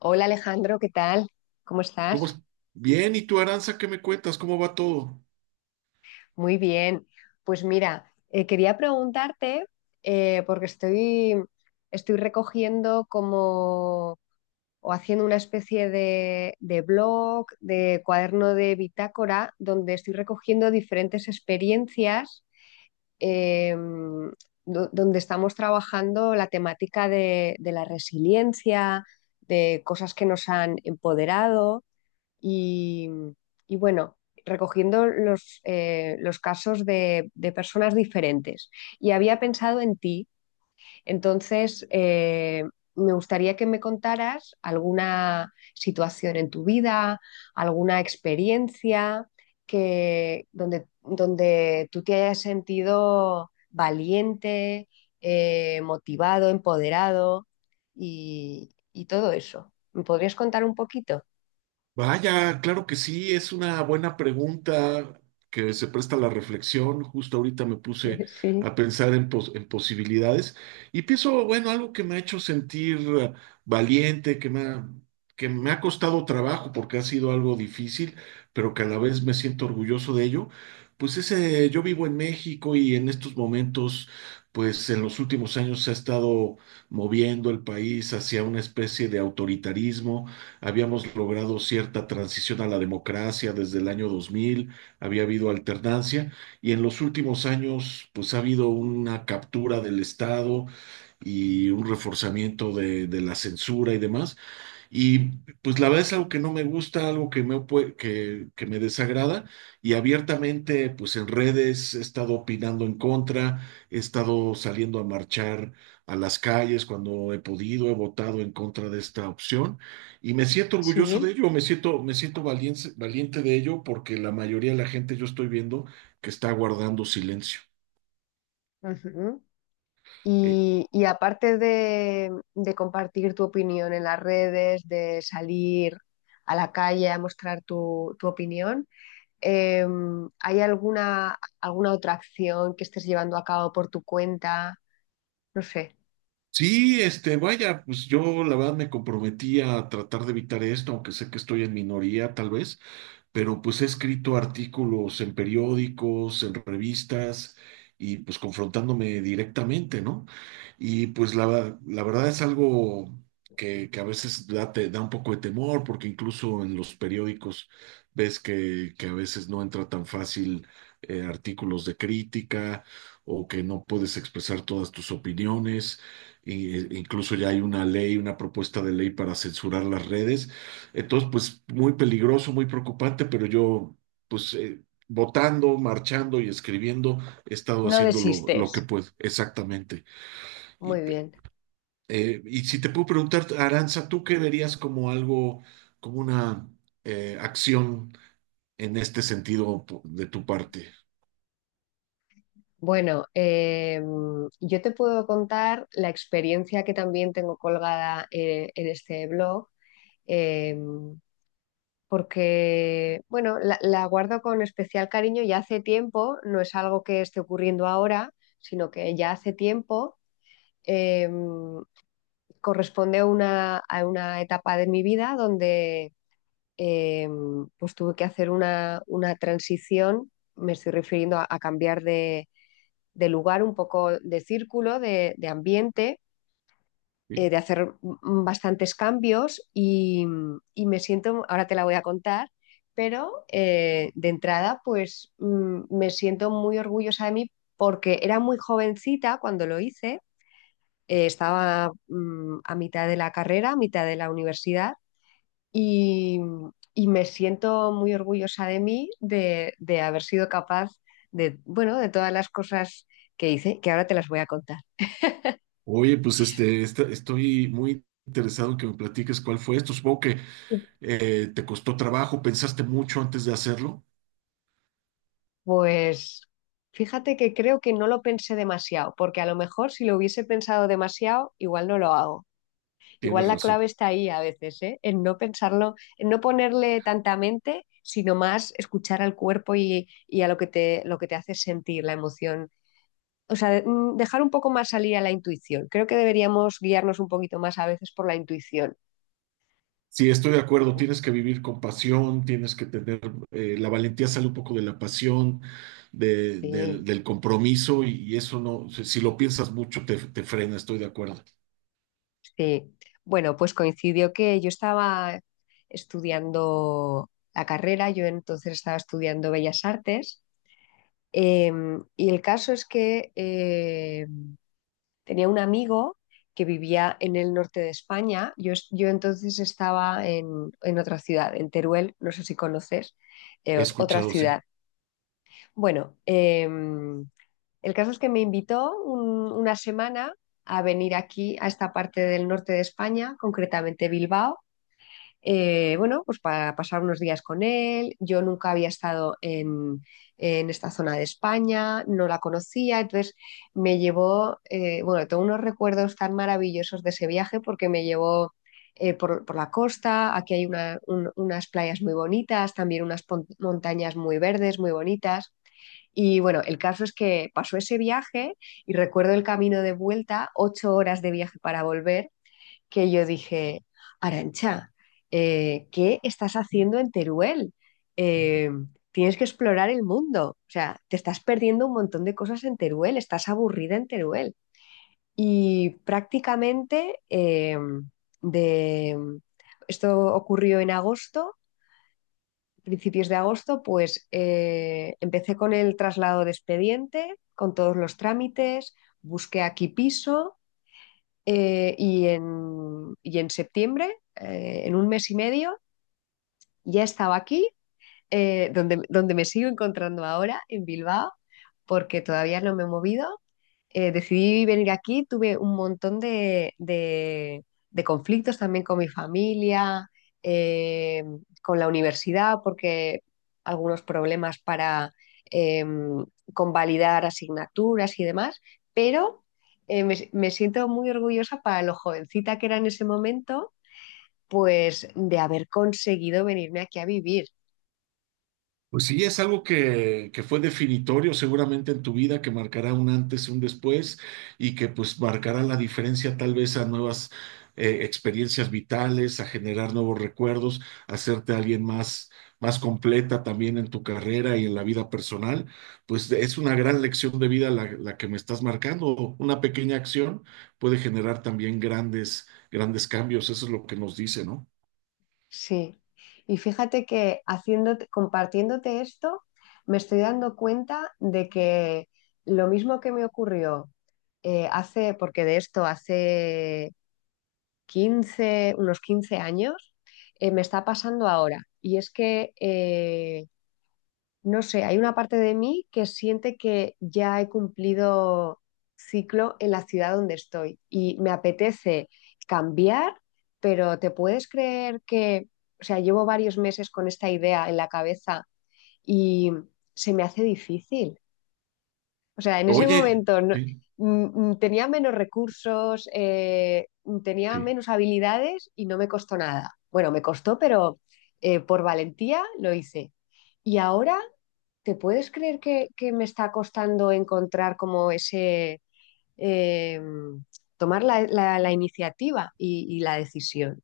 Hola Alejandro, ¿qué tal? ¿Cómo ¿Cómo es? estás? Bien, ¿y tú, Aranza, qué me cuentas? ¿Cómo va todo? Muy bien. Pues mira, quería preguntarte, porque estoy, estoy recogiendo como o haciendo una especie de blog, de cuaderno de bitácora, donde estoy recogiendo diferentes experiencias eh, donde estamos trabajando la temática de la resiliencia, de cosas que nos han empoderado. Y, y bueno, recogiendo los casos de personas diferentes. Y había pensado en ti, entonces me gustaría que me contaras alguna situación en tu vida, alguna experiencia que, donde, donde tú te hayas sentido valiente, motivado, empoderado y todo eso. ¿Me podrías contar un poquito? Vaya, claro que sí, es una buena pregunta que se presta a la reflexión. Justo ahorita me puse Sí, a pensar en posibilidades y pienso, bueno, algo que me ha hecho sentir valiente, que me ha costado trabajo porque ha sido algo difícil, pero que a la vez me siento orgulloso de ello. Pues ese, yo vivo en México y en estos momentos, pues en los últimos años se ha estado moviendo el país hacia una especie de autoritarismo. Habíamos logrado cierta transición a la democracia desde el año 2000, había habido alternancia, y en los últimos años pues ha habido una captura del Estado y un reforzamiento de la censura y demás. Y pues la verdad es algo que no me gusta, algo que me desagrada, y abiertamente pues en redes he estado opinando en contra, he estado saliendo a marchar a las calles cuando he podido, he votado en contra de esta opción y me siento orgulloso sí. de ello, me siento valiente, valiente de ello porque la mayoría de la gente yo estoy viendo que está guardando silencio. Ujú. Eh, Y aparte de compartir tu opinión en las redes, de salir a la calle a mostrar tu, tu opinión, eh, ¿hay alguna, alguna otra acción que estés llevando a cabo por tu cuenta? No sé. Sí, este, vaya, pues yo la verdad me comprometí a tratar de evitar esto, aunque sé que estoy en minoría tal vez, pero pues he escrito artículos en periódicos, en revistas, y pues confrontándome directamente, ¿no? Y pues la verdad es algo que a veces da, te da un poco de temor, porque incluso en los periódicos ves que a veces no entra tan fácil artículos de crítica o que no puedes expresar todas tus opiniones. Y, incluso ya hay una ley, una propuesta de ley para censurar las redes. Entonces, pues muy peligroso, muy preocupante, pero yo, pues votando, marchando y escribiendo, he estado No haciendo lo desistes. que puedo, exactamente. Muy Y, bien. Y si te puedo preguntar, Aranza, ¿tú qué verías como algo, como una acción en este sentido de tu parte? Bueno, yo te puedo contar la experiencia que también tengo colgada en este blog. Eh, porque, bueno, la guardo con especial cariño ya hace tiempo, no es algo que esté ocurriendo ahora, sino que ya hace tiempo eh, corresponde a una etapa de mi vida donde eh, pues tuve que hacer una transición, me estoy refiriendo a cambiar de lugar, un poco de círculo, de ambiente Sí. De hacer bastantes cambios y, me siento, ahora te la voy a contar, pero de entrada pues me siento muy orgullosa de mí porque era muy jovencita cuando lo hice, estaba a mitad de la carrera, a mitad de la universidad y, y me siento muy orgullosa de mí de haber sido capaz de, bueno, de todas las cosas que hice, que ahora te las voy a contar. Oye, pues estoy muy interesado en que me platiques cuál fue esto. Supongo que te costó trabajo, pensaste mucho antes de hacerlo. Pues fíjate que creo que no lo pensé demasiado, porque a lo mejor si lo hubiese pensado demasiado, igual no lo hago. Igual Tienes la razón. clave está ahí a veces, ¿eh? En no pensarlo, en no ponerle tanta mente, sino más escuchar al cuerpo y a lo que te hace sentir, la emoción. O sea, dejar un poco más salir a la intuición. Creo que deberíamos guiarnos un poquito más a veces por la intuición. Sí, estoy de acuerdo, tienes que vivir con pasión, tienes que tener, la valentía sale un poco de la pasión, de- del Sí. del compromiso, y eso no, si lo piensas mucho te frena, estoy de acuerdo. Sí, bueno, pues coincidió que yo estaba estudiando la carrera, yo entonces estaba estudiando Bellas Artes, eh, y el caso es que tenía un amigo que vivía en el norte de España, yo, yo entonces estaba en otra ciudad, en Teruel, no sé si conoces, He otra escuchado, sí. ciudad. Bueno, el caso es que me invitó una semana a venir aquí, a esta parte del norte de España, concretamente Bilbao. Bueno, pues para pasar unos días con él. Yo nunca había estado en esta zona de España, no la conocía, entonces me llevó, bueno, tengo unos recuerdos tan maravillosos de ese viaje porque me llevó por la costa, aquí hay unas playas muy bonitas, también unas montañas muy verdes, muy bonitas. Y bueno, el caso es que pasó ese viaje y recuerdo el camino de vuelta, 8 horas de viaje para volver, que yo dije, Arancha, ¿qué estás haciendo en Teruel? Eh, tienes que explorar el mundo. O sea, te estás perdiendo un montón de cosas en Teruel, estás aburrida en Teruel. Y prácticamente de esto ocurrió en agosto, principios de agosto, pues empecé con el traslado de expediente, con todos los trámites, busqué aquí piso y en septiembre, en un mes y medio, ya estaba aquí donde, donde me sigo encontrando ahora, en Bilbao, porque todavía no me he movido. Decidí venir aquí, tuve un montón de, de conflictos también con mi familia, eh, con la universidad, porque algunos problemas para em, convalidar asignaturas y demás, pero me, me siento muy orgullosa para lo jovencita que era en ese momento, pues de haber conseguido venirme aquí a vivir. Pues sí, es algo que fue definitorio seguramente en tu vida, que marcará un antes y un después, y que pues marcará la diferencia tal vez a nuevas experiencias vitales, a generar nuevos recuerdos, a hacerte alguien más, más completa también en tu carrera y en la vida personal. Pues es una gran lección de vida la que me estás marcando. Una pequeña acción puede generar también grandes, grandes cambios. Eso es lo que nos dice, ¿no? Sí, y fíjate que haciéndote, compartiéndote esto, me estoy dando cuenta de que lo mismo que me ocurrió hace, porque de esto hace 15 unos 15 años, me está pasando ahora. Y es que no sé, hay una parte de mí que siente que ya he cumplido ciclo en la ciudad donde estoy y me apetece cambiar, pero ¿te puedes creer que, o sea, llevo varios meses con esta idea en la cabeza y se me hace difícil? O sea, en ese Oye, momento sí, tenía menos recursos, tenía sí. menos habilidades y no me costó nada. Bueno, me costó, pero por valentía lo hice. Y ahora... ¿Te puedes creer que me está costando encontrar como ese, eh, tomar la, la iniciativa y la decisión?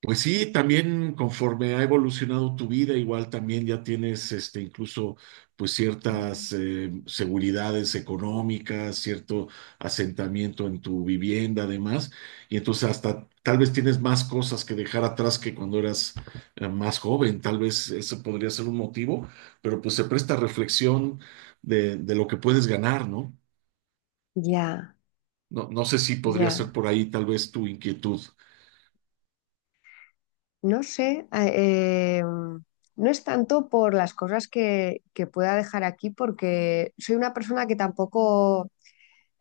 Pues sí, también conforme ha evolucionado tu vida, igual también ya tienes este incluso pues ciertas seguridades económicas, cierto asentamiento en tu vivienda, además, y entonces hasta tal vez tienes más cosas que dejar atrás que cuando eras más joven, tal vez ese podría ser un motivo, pero pues se presta reflexión de lo que puedes ganar, ¿no? Ya, No, no sé si podría ser ya. por ahí tal vez tu inquietud. No sé, no es tanto por las cosas que pueda dejar aquí, porque soy una persona que tampoco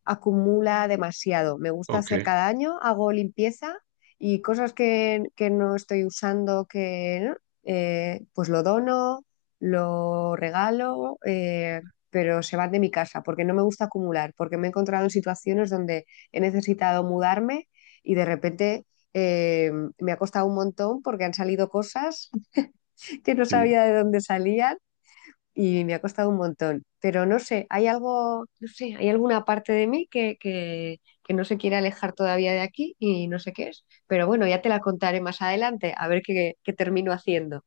acumula demasiado. Me gusta Ok, hacer cada año, hago limpieza y cosas que no estoy usando, que ¿no? Pues lo dono, lo regalo, pero se van de mi casa porque no me gusta acumular, porque me he encontrado en situaciones donde he necesitado mudarme y de repente... eh, me ha costado un montón porque han salido cosas que no sí. sabía de dónde salían y me ha costado un montón. Pero no sé, hay algo, no sé, hay alguna parte de mí que no se quiere alejar todavía de aquí y no sé qué es. Pero bueno, ya te la contaré más adelante, a ver qué, qué termino haciendo.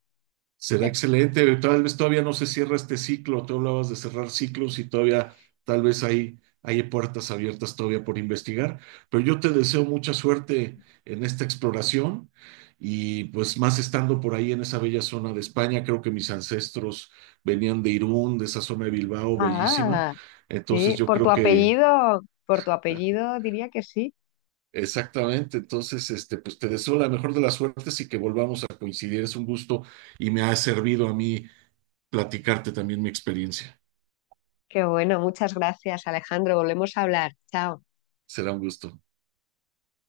Será excelente. Tal vez todavía no se cierra este ciclo. Tú hablabas de cerrar ciclos y todavía tal vez hay, hay puertas abiertas todavía por investigar. Pero yo te deseo mucha suerte en esta exploración, y pues más estando por ahí en esa bella zona de España. Creo que mis ancestros venían de Irún, de esa zona de Bilbao, bellísima. Ah, Entonces sí, yo creo que por tu apellido diría que sí. exactamente, entonces, este, pues te deseo la mejor de las suertes y que volvamos a coincidir. Es un gusto, y me ha servido a mí platicarte también mi experiencia. Qué bueno, muchas gracias, Alejandro. Volvemos a hablar. Chao. Será un gusto.